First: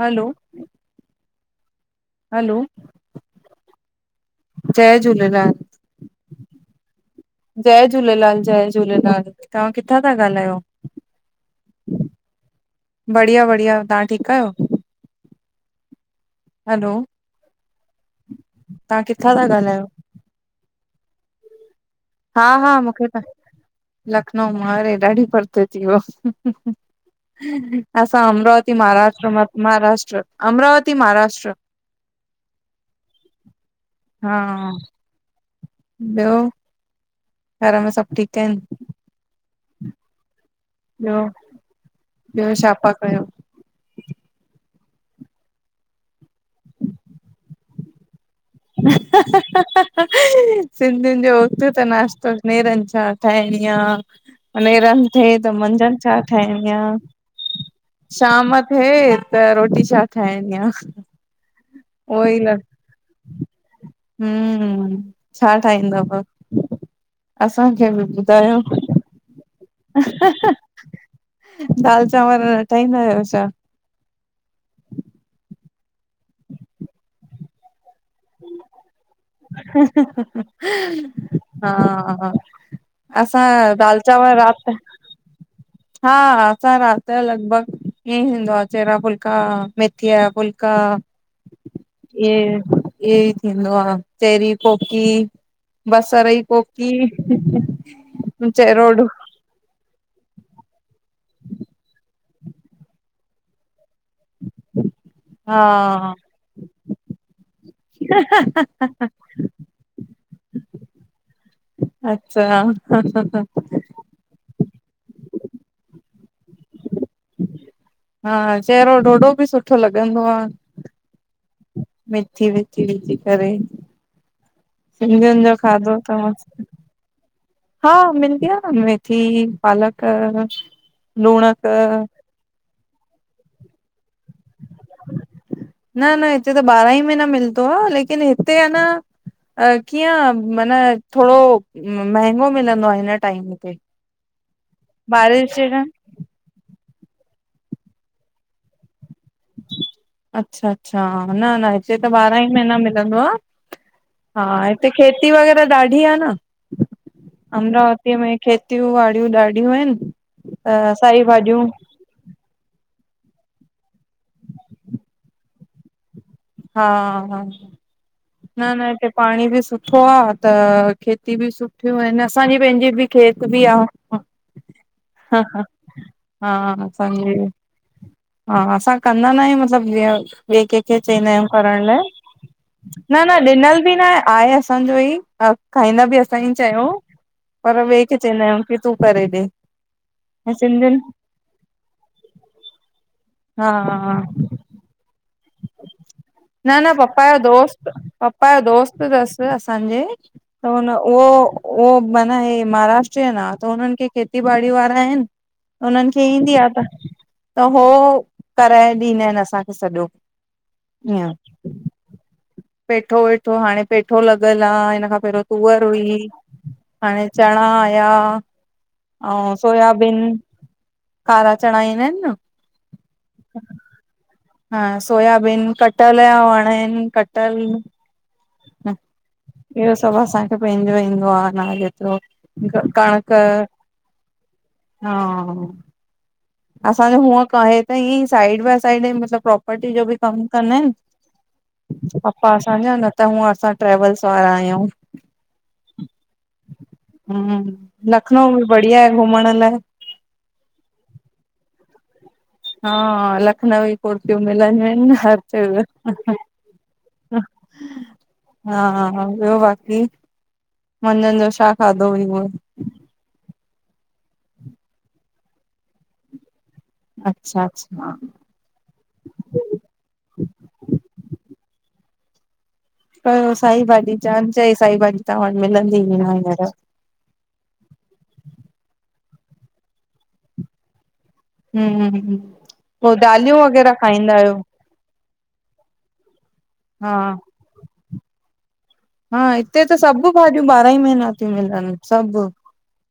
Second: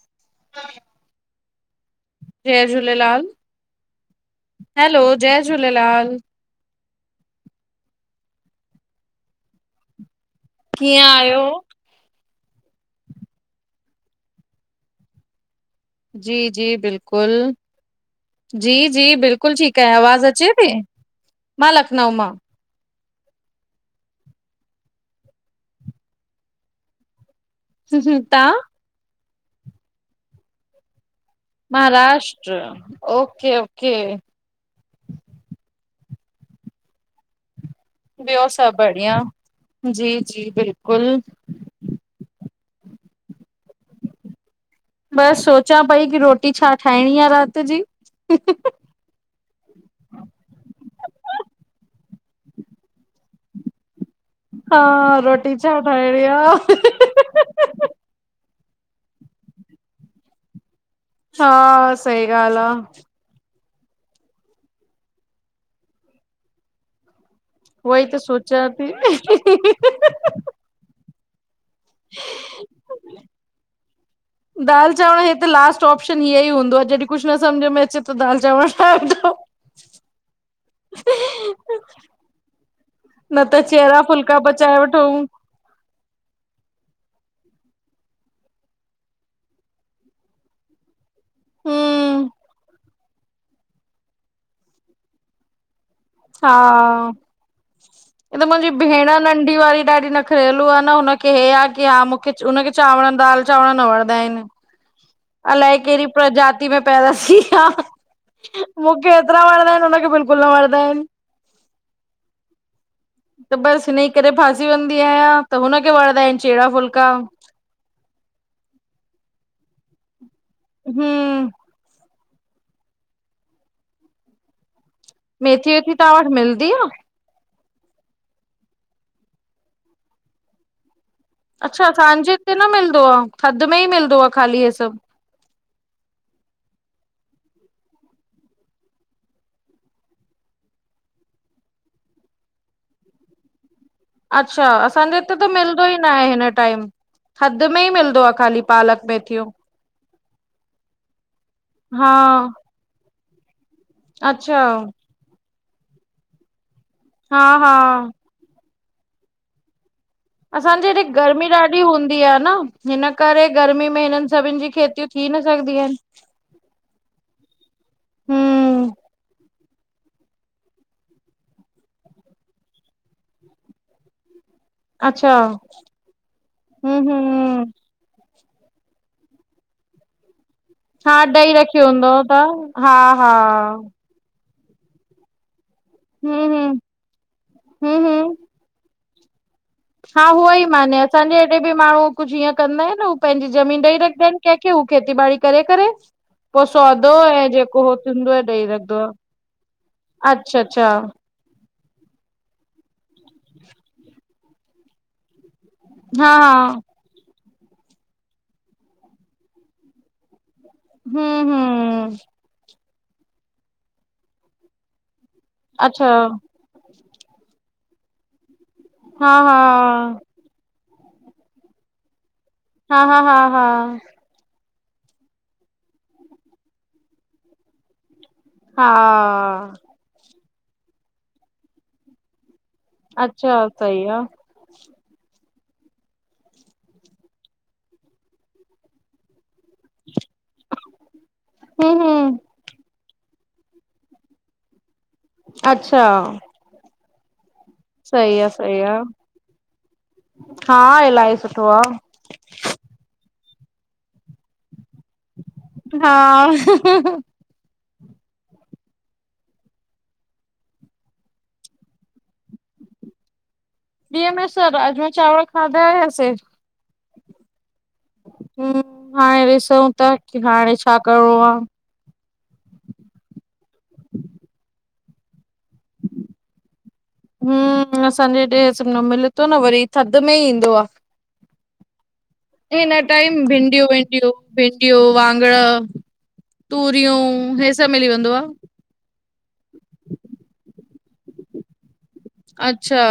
हलो hello जय Jhulelal, hello जय झूलेलाल। जय झूलेलाल- जय झूलेलाल तव्हां किथां था ॻाल्हायो? कीअं आहियो? बढ़िया- बढ़िया तव्हां ठीकु आहियो? जी जी हलो बिल्कुलु, जी तव्हां जी किथां था बिल्कुलु ठीकु ॻाल्हायो आहे आवाज़ु अचे मां लखनऊ मां हा हा मूंखे त, लखनऊ मां अरे ॾाढी परते थी वियो। असां तव्हां? अमरावती महाराष्ट्र म महाराष्ट्र अमरावती महाराष्ट्र। महाराष्ट्र ओके ओके हा ॿियो [unintelligible] घर में सभु ठीकु ॿियो आहिनि सभु बढ़िया, जी जी बिल्कुलु। ॿियो, ॿियो छा पा कयो? बसि सोचां पई कि रोटी छा ठाहिणी आहे? राति जी। ह ह [unintelligible] सिंधियुनि जो उथु त नाश्तो, नेरनि छा ठाहिणी आह? नेरनि हा थिए त रोटी मंझंदि छा आ, ठाहिणी आह? शाम थिए त रोटी छा ठाहिणी आह? हा सही ॻाल्हि आह। हम् छा ठाहींदव? असांखे बि उहोई त ॿुधायो। [unintelligible] दाल चांवर न ठाहींदा आहियो छा? दाल चांवर हे त लास्ट ऑप्शन हीअं ई हूंदो आहे जॾहिं कुझु न सम्झ में अचे त दाल चांवल ठहंदो हा न त असां दाल चहिरा चांवर फुल्का राति पचाए वठो हा हा असां राति जो लॻभॻ ईअं ई हूंदो आहे चहिरा फुल्का, मेथीअ जा फुल्का। हम्म ईहोई ईयोई थींदो आह, चहिरी कोकी। बसर जी हा कोकी हे त मुंहिंजी चहिरो डो भेण नंढी वारी ॾाढी नखरेलू आहे न हुनखे हे आह की हा मूंखे हुनखे उनखे चांवरनि दाल चांवर न वणंदाइन, हा अलाए केड़ी प्रजाति में पैदा थी। हा, मूंखे एतरा वणदाइन, उनखे बिल्कुल न वणदाइन। अच्छा बस हिनई करे फासी वंदी आहयां, त हुनखे वणंदा आहिन चेड़ा फुलका। हा हा, चहिरो ॾोढो बि सुठो लॻंदो आ। हूं मेथी वेथी, विझी करे। सिंधियुन जो मेथी वेथी खाधो तव्हां त वटि मस्त। मिलदी आ हा, मिलदी आ न, मेथी, पालक लूणक अच्छा, असांजे हिते न मिलदो आ, थधि में ई मिलदो आ, ख़ाली हे सभ। न न, हिते त ॿारहां ई महींना मिलदो आ, लेकिन हिते आ न अ कीअं, मन थोड़ो मंहिंगो मिलंदो आ, हिन टाइम ते। अच्छा, असांजेे इते त बारिश जे मिलंदो टाइम ई नाहे हिन टाइम, थध में ई मिलदो आ, खाली पालक, मेथी अच्छा अच्छा, न न हिते त, हा ॿारहां ई महीना मिलंदो आ। हा, अच्छा हिते खेती वगैरा ॾाढी आ न, हा हा अमरावतीअ में। खेतयूं वाड़यूं ॾाढियूं अहिन। असांजे हेॾे गर्मी ॾाढी हूंदी आ न। हिन करे गर्मी में, हिनन सभिन जी खेत्यूं थी न सघदी एन। हा हा न न, हम्म हिते पाणी बि सुठो आ, त खेती बि सुठयूं एन, असांजी पैंजी बि खेत बि आ। अच्छा हा, हम्म असांजे हम्म हा, असां कंदा नाहयूं, मतलब ॿे के हा, ॾई रखियो हूंदो तां। न न, ॾिनल बि नाहे, आहे असांजो ई, खाईंदा बि हम्म हम्म असांईंयूं शयूं। पर ॿे हम्म खे हम्म चेंदायूं, की तूं करे ॾे। हा ऐं हूओई मानें, सिंधियुनि असांजे हेॾे बि माण्हू कुछ हींअं कंदाइन न पैंजी हा ज़मीन ॾेई हा रखंदाइन कैंखे, हू खेती ॿाड़ी करे करे पो न न, सौदो पप्पा जो ऐं जेको दोस्त, हो थींदो आहे पप्पा जो ॾेई रखंदो दोस्त आहे। तस असांजे। अच्छा त उन अच्छा उहो ओ, माना हे महाराष्ट्रियन आ, त उननि खे खेती ॿाड़ी वारा आहिन। उननि खे हा हा ईंदी आ त, त हो कराए ॾींदा आहिनि असांखे सॼो। हूं ईअं हूं पेठो वेठो हाणे पेठो लॻल आ, हिन खां पहिरौं तूअर अच्छा हुई। हाणे चणा आया, हा औं हा सोयाबिन। कारा चणा ईंदा आहिन न। हा हा हा हा हा, सोयाबिन कटहल जा वण इन, कटहल हा सभ असांखे पैंजो ईंदो आ, न जेतरो कणक अच्छा सही आ हा असांजो हूअं कां, हे त ईंअईं साइड बाई साइड मतलब प्रोपर्टी जो बि कम कंदा आहिन। हूं हूं पप्पा असांजा, न त हूंअं असां ट्रेवल्स वारा आहियूं। अच्छा हम्म सही आ लखनऊ बि सही आ बढ़िया आहे घुमण लाए। हा, इलाही सुठो आ। हा लखनवी कुर्तियूं मिलंदियूं आहिन हर हा जगह। हा हा हा, ॿियो बाक़ी! मंझंदि जो छा खाधो हुई? डिहँ जो त राजमा चावल खाधा हुयासे। अच्छा अच्छा! हम्म, हाणे ॾिसांउ था कि हाणे छा करणो आ। साई भाॼी चांयन, चंयाई साई भाॼी तां वटि मिलंदी ई न हिंञर। हम्म असांजे हेॾे न मिले थो न वरी, थधि में इ ईंदो आ। हम्म हिन पोइ टाइम दालियूं भिंडियूं वग़ैरह विंडियूं खाईंदा आहियो? भिय ॿियो, वाॻण, हा तूरियूं हियो सब मिली वेंदो आ। हा हिते त सभु भाॼियूं ॿारहां ई महीना थियूं मिलनि। सभु। अच्छा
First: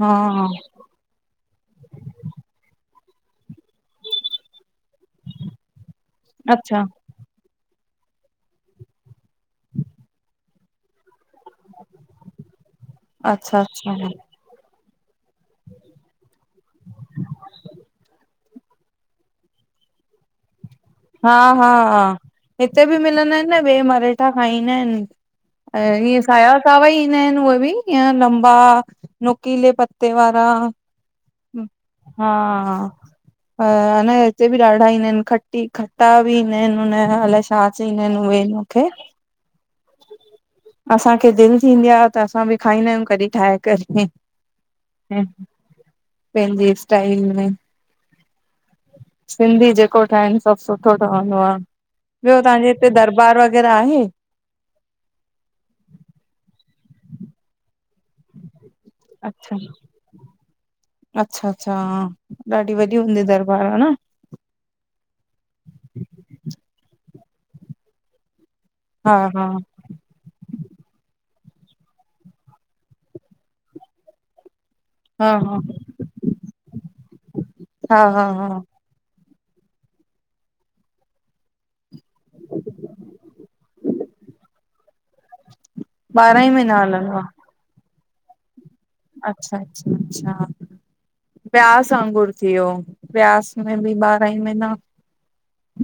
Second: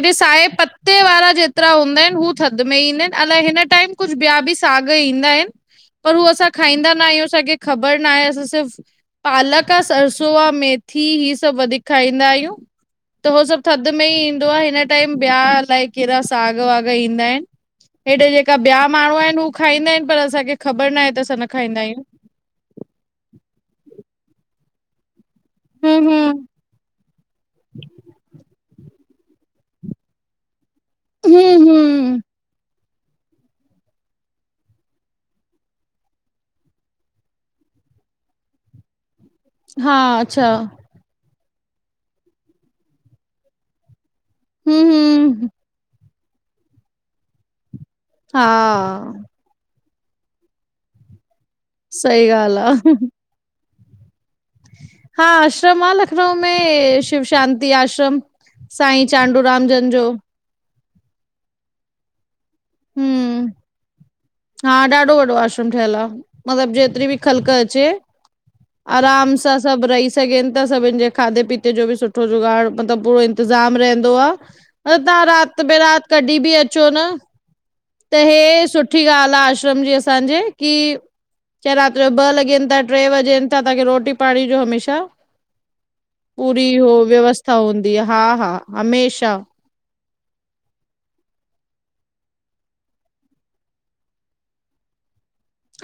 हा साहे पत् ते वारा जेतिरा हूंदा आहिन हू थधि में ईंदा आहिन, अलाए हिन टाइम कुझु ॿिया बि साॻ ईंदा आहिन। पर हू असां अच्छा खाईंदा न आहियूं, असांखे खबर न आहे, असां सिर्फ पालक, सरसो आ मेथी हीअ सभु वधीक खाईंदा आहियूं। त हो अच्छा सभु अच्छा थधि में ई ईंदो आ, हिन टाइम ॿिया अलाए केड़ा साॻ वाॻ ईंदा आहिन। हेॾे जेका ॿिया माण्हू आहिनि हू खाईंदा आहिनि पर असांखे खबर न आए हा हा हिते बि मिलंदा आहिनि न ॿिए मरेठा खाईंदा आहिन। हूं ऐं ईअं हूं साया सावा ई ईंदा आहिन उहे बि ईअं लंबा नुकीले पत्ते वारा, हूं हूं हा। ह अ न हिते बि ॾाढा इन्दा आहिन, खट टी खट्टा बि ईंदा आहिन हुनय अलाए छा चईंदा आहिन उए ईन खे हा अच्छा! असांखे दिल थींदी आ त असां बि खाईंदा आहियूं कॾहिं ठाहे करे। हूं ह हूं पंहिंजे स्टाइल में। हा। सिंधी जेको ठाहिन सभु सुठो ठहंदो आ। सही ॿियो ॻाल्हि तव्हांजे आ हिते दरबारु वग़ैरह आहे? हा आश्रम आ लखनऊ में शिव शांति आश्रम। साईं अच्छा! चांडूराम जन जो अचछा- अच्छा, हां। ॾाढी वॾी हूंदी हूं दरबार ह न? हा ॾाढो वॾो आश्रम ठहियल आ मतलब जेतिरी बि ख़लक अचे हा आराम हा सां सभु रही सघन ता, सभिनि जे खाधे पीते जो बि सुठो जुगाड़ मतलब पूरो इंतिज़ाम रहंदो आ अरे तव्हां हा हा राति बे राति कढी बि अचो न हा त हा हे हा सुठी ॻाल् आ आश्रम जी असांजे कि चाहे रात जो ॿ लगिन था, ट्रे वगिन था तव्हांखे रोटी पाणी जो हमेशा ॿारहां ई पूरी महीना हो हलंदो आहे व्यवस्था हूंदी आ, हा हा। हमेशा अच्छा अच्छा अच्छा अच्छा। ब्यास वांगुर थी वियो, ब्यास में बि ॿारहां ही महीना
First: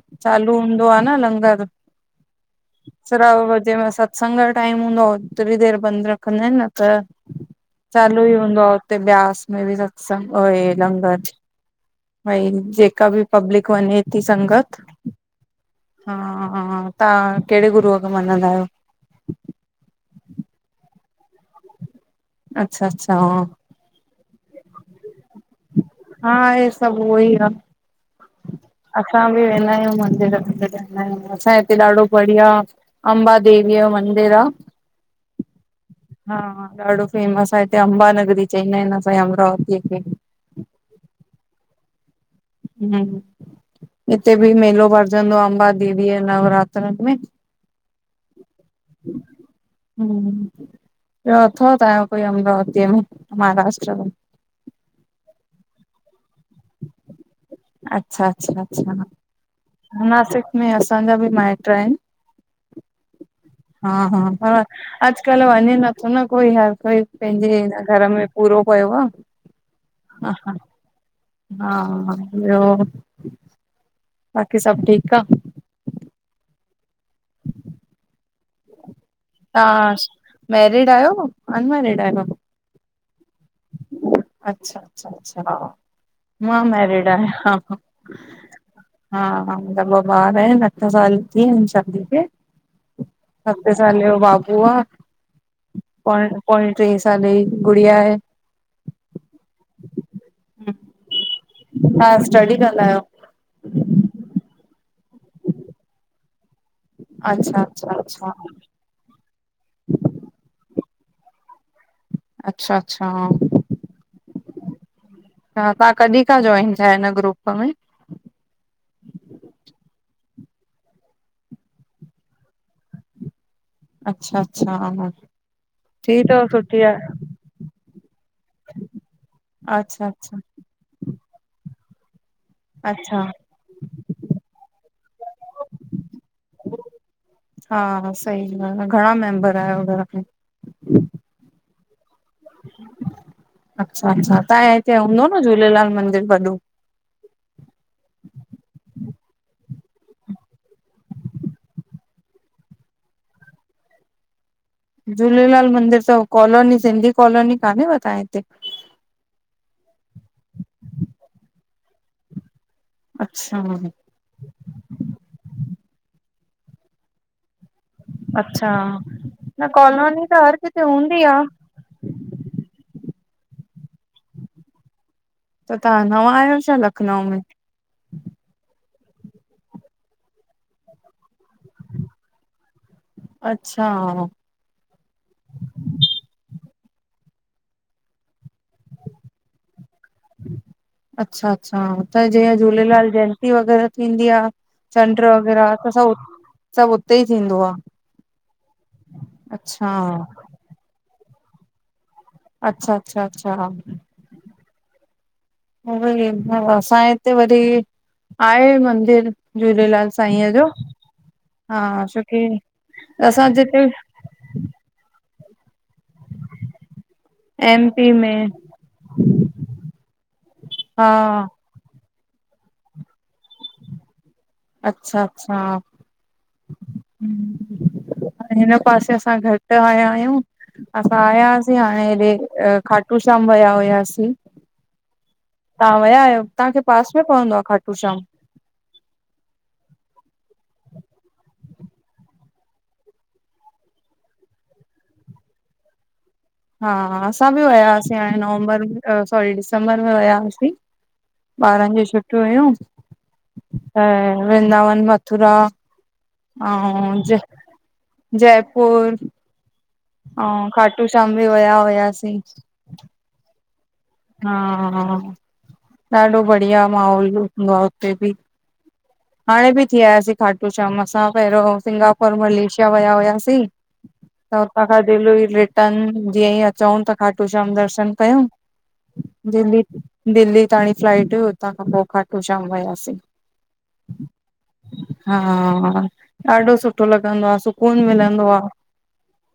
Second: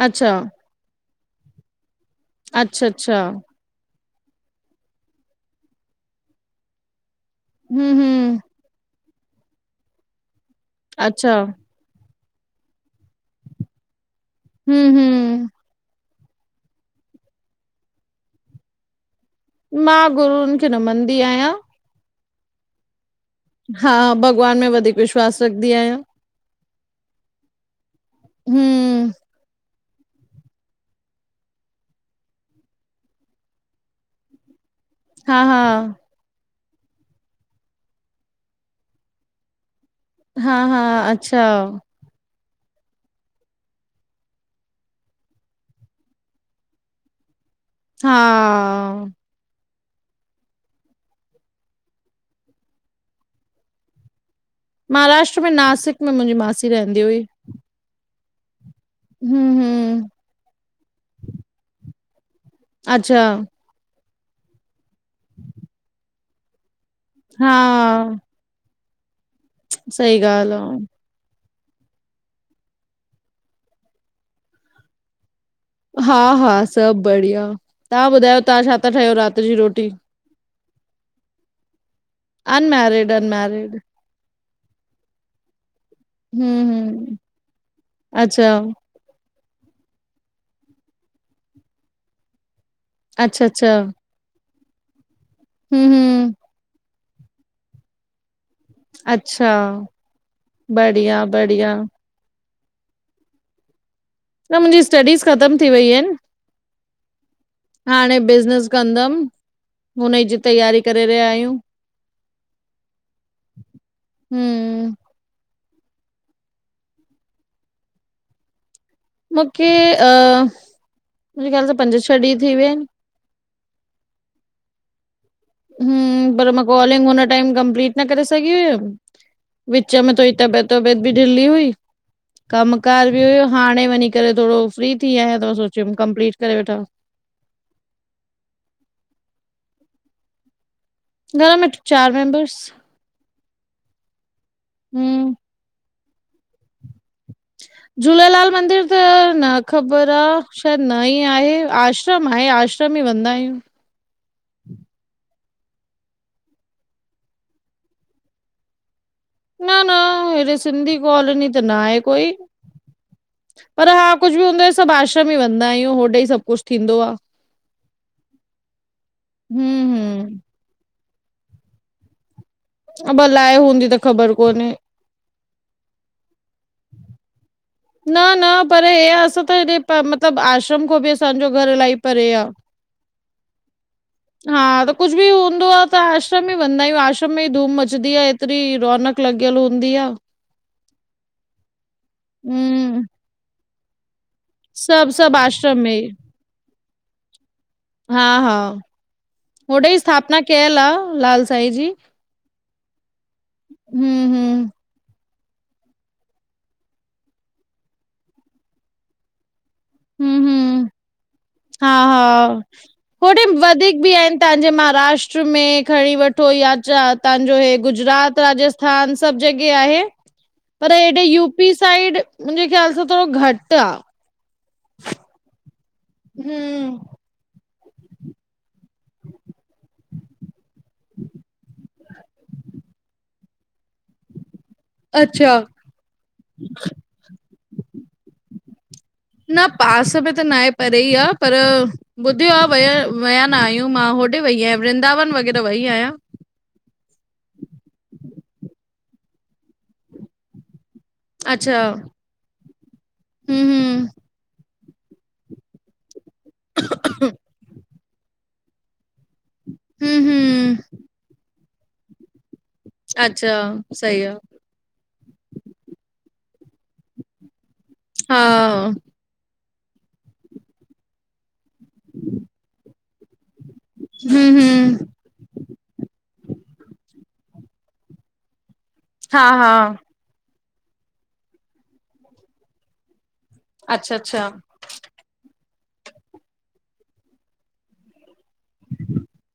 अच्छा चालू हुदो आ न लंगर, अच्छा अच्छा सड्डा जेमल सत्संग यो टाइम हूंदो आ ओतिरी देर बंद रखंदा आहिन, न त हम्म चालू ई हम्म हूंदो आहे हुते ब्यास में बि सत्संग आ हे लंगर। अच्छा भई जेका बि पब्लिक वञे थी संगत। हम्म हम्म हा हा तव्हां कहिड़े गुरूअ खे मञदा आहियो। मां गुरून खे नमंदी आहियां। अच्छा अच्छा हा। हा भॻवान में वधीक विश्वास रखंदी आहियां। हा हे सभु उह ई आहे हम्म असां बि वेंदा आहियूं मंदर वंदर। न न असांजे हिते ॾाढो बढ़िया अम्बा देवीअ यो मंदिर आ। हा हा - - हा ॾाढो फेमस आहे हिते अंबानगरी चईंदा आहिन असांए अमरावतीअ खे - - हा हा अच्छा। न न - - हिते बि मेलो भरजंदो आ अम्बा देवी नवरात्रन में। हा - - हम्म ब्यो अथव तायो कोई अमरवतीअ में महाराष्ट्र में। महाराष्ट्र में नासिक में मुंहिंजी मासी रहंदी हुई। अच्छा अच्छा अच्छा। हम्म ह्म्म। नासिक में असांजा बि माइट्र आहिन। अच्छा। हा हा पर अॼकल्ह वञे नथो न कोई हर कोई पंहिंजे हिन हा घर में। पूरो पयो आ। सही हा हा ॻाल्ह आ। हा ब्यो। बाक़ी सभ ठीक आ। हा हा सभु बढ़िया तव्हां ॿुधायो तव्हां छा था ठाहियो रात - - तव्हां मैरिड आहियो अनमैरिड आहियो। Unmarried unmarried. अच्छा अच्छा अच्छा हा। मा हम्म मैरीड हम्म, आहे। अच्छा, हा हा मुहिंजा ॿ ॿार अठ साल थी आहिन शादी खे - - अच्छा सते अच्छा, साले जो बाबू थियो आहे। हम्म हम्म - - पौणी टे साल जी गुड़िया आहे। अच्छा। बढ़िया बढ़िया, तव्हां स्टडी कंदा आहियो। न स्टडीज़ खतम थी वई अच्छा अच्छा हाणे अच्छा बिजनस। कंदमि हुन जी तयारी करे रहिया आहियूं। अच्छा अच्छा। हम्म - - ह तव्हां कॾहिं खां जॉइन थिया हिन ग्रुप में। मूंखे मुंहिंजे ख़याल त पंज छह ॾींहं थी विया आहिन। अच्छा अच्छा। थी हम अथव पर मा सुठी कॉलिंग आहे हुन टाइम कंपलीट न करे सघी हुयम। विच विच अच्छा में थोई अच्छा तबियत तबियत बि ढिलली हुई। कमकार बि अच्छा हुयो हाणे वञी करे थोरो फ्री थी आहियां त सोचियुम कंपलीट करे वठां। हा सही ॻाल्ह आहे घणा मेंबर आहियो घर में। घर में चार मेंमबर्स। अच्छा अच्छा तव्हांजे हिते हूंदो हम्म न झूलेलाल मंदिर वॾो? [unintelligible] झूलेलाल मंदिर त न ख़बर आह। शायद न ई आहे आश्रम आहे आश्रम त भी वेंदा आहियूं। झूलेलाल मंदिर, त कॉलोनी सिंधी कॉलोनी कान्हे व तव्हां हिते? न न हेॾे सिंधी कॉलोनी त न आहे कोई, अच्छा पर हा कुझु बि हूंदो आह, सभु आश्रम ई वेंदा आहियूं, होॾे ई सभ कुझु थींदो आह। अच्छा न हम्म कॉलोनी हम्म त हर किथे हूंदी आहे। अब लाइ हूंदी त ख़बर कोन्हे। त तव्हां नवां आहियो छा? लखनऊ में न न परे हे असां त हेॾे मतिलबु आश्रम खां बि असांजो घर इलाही परे आह। अच्छा हा त कुझु बि हूंदो आह, त आश्रम ई वेंदा आहियूं। आश्रम में ई धूम मचंदी आह। तरी रौनक लॻियल हूंदी आह। अच्छा अच्छा हुते जीअं हम्म, झूलेलाल जयंती वग़ैरह थींदी आह। सभु चंड्रु सभु वग़ैराह आश्रम में त ई, सभु सभु उते ई थींदो आह। हा हा होॾे स्थापना कयल आह। लाल साई जी। अच्छा अच्छा अच्छा हू हू उहो ई री असांजे हिते वरी आहे मंदिर झूलेलाल हम्म साईंअ जो। हम्म, हा हा छोकी हा। होॾे असां जिते वधीक बि आहिनि तव्हांजे महाराष्ट्र में खणी वठो या जात [unintelligible] तवहांजो हे एम पी गुजरात में, राजस्थान सभु जगह आहे? हा [unintelligible] यू पी साइड मुंहिंजे ख़्याल सां थोरो घटि आह। अच्छा अच्छा हू हू हिन पासे असां घटि आया आहियूं। असां आयासीं हाणे हेॾे खाटू श्याम वया हुआसीं। अच्छा तव्हां विया आहियो? तव्हांखे पास में पवंदो आहे खाटू श्याम? न पास में त नं आहे, परे ईं आहे पर ॿुधियो आह। वया विया नं आहियूं मां होॾे वईं आहियां वृंदावन वॻैरह वईं आहियां। हा असां बि विया हुआसीं हाणें नवंबर में सॉरी दिसंबर में वया हुआसीं। अच्छा ॿारनिं ॼी हम्म छुटियूं हुयूं, हम्म त वृंदावन मथुरा अहु जय जयपुर हम्म अहु हम्म खाटू श्याम बि वया हुयासि। अच्छा सही आहे। हा हा ॾाढो ॿढ़िया माहोल हूंदो आहे हुते ॿि। हा हाणे ॿि थी आयासीं खाटू श्याम असां पहिरियों सिंगापुर मलेशिया विया हुयासीं। त हम्म हुतां खां हम्म दिलु हूई रिटन ॼीअं ई अचूं त खाटू श्याम दर्शन कयूं। हा हा दिल्ली दिल्ली ताणी फ्लाइट हुई हुतां खां, पोह खाटू श्याम वियासीं। अच्छा अच्छा हा ॾाढो सुठो लॻंदो आह, सुकून मिलंदो आह।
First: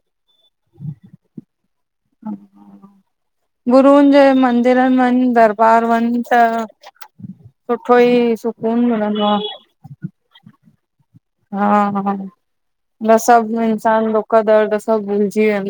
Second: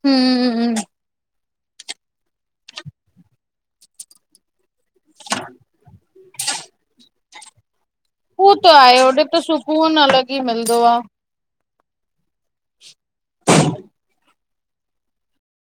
हू [unintelligible] ॻुरूनिं ॼे मन मंदिर वञ, दरबार वञ, त सुठो ई सुकून मिलंदो आहे। सूकून अलॻि ईं मिलंदो आहे हा- हा न सॿु इंसानु दुख -दर्द सॿु भुलिॼी वेंदो।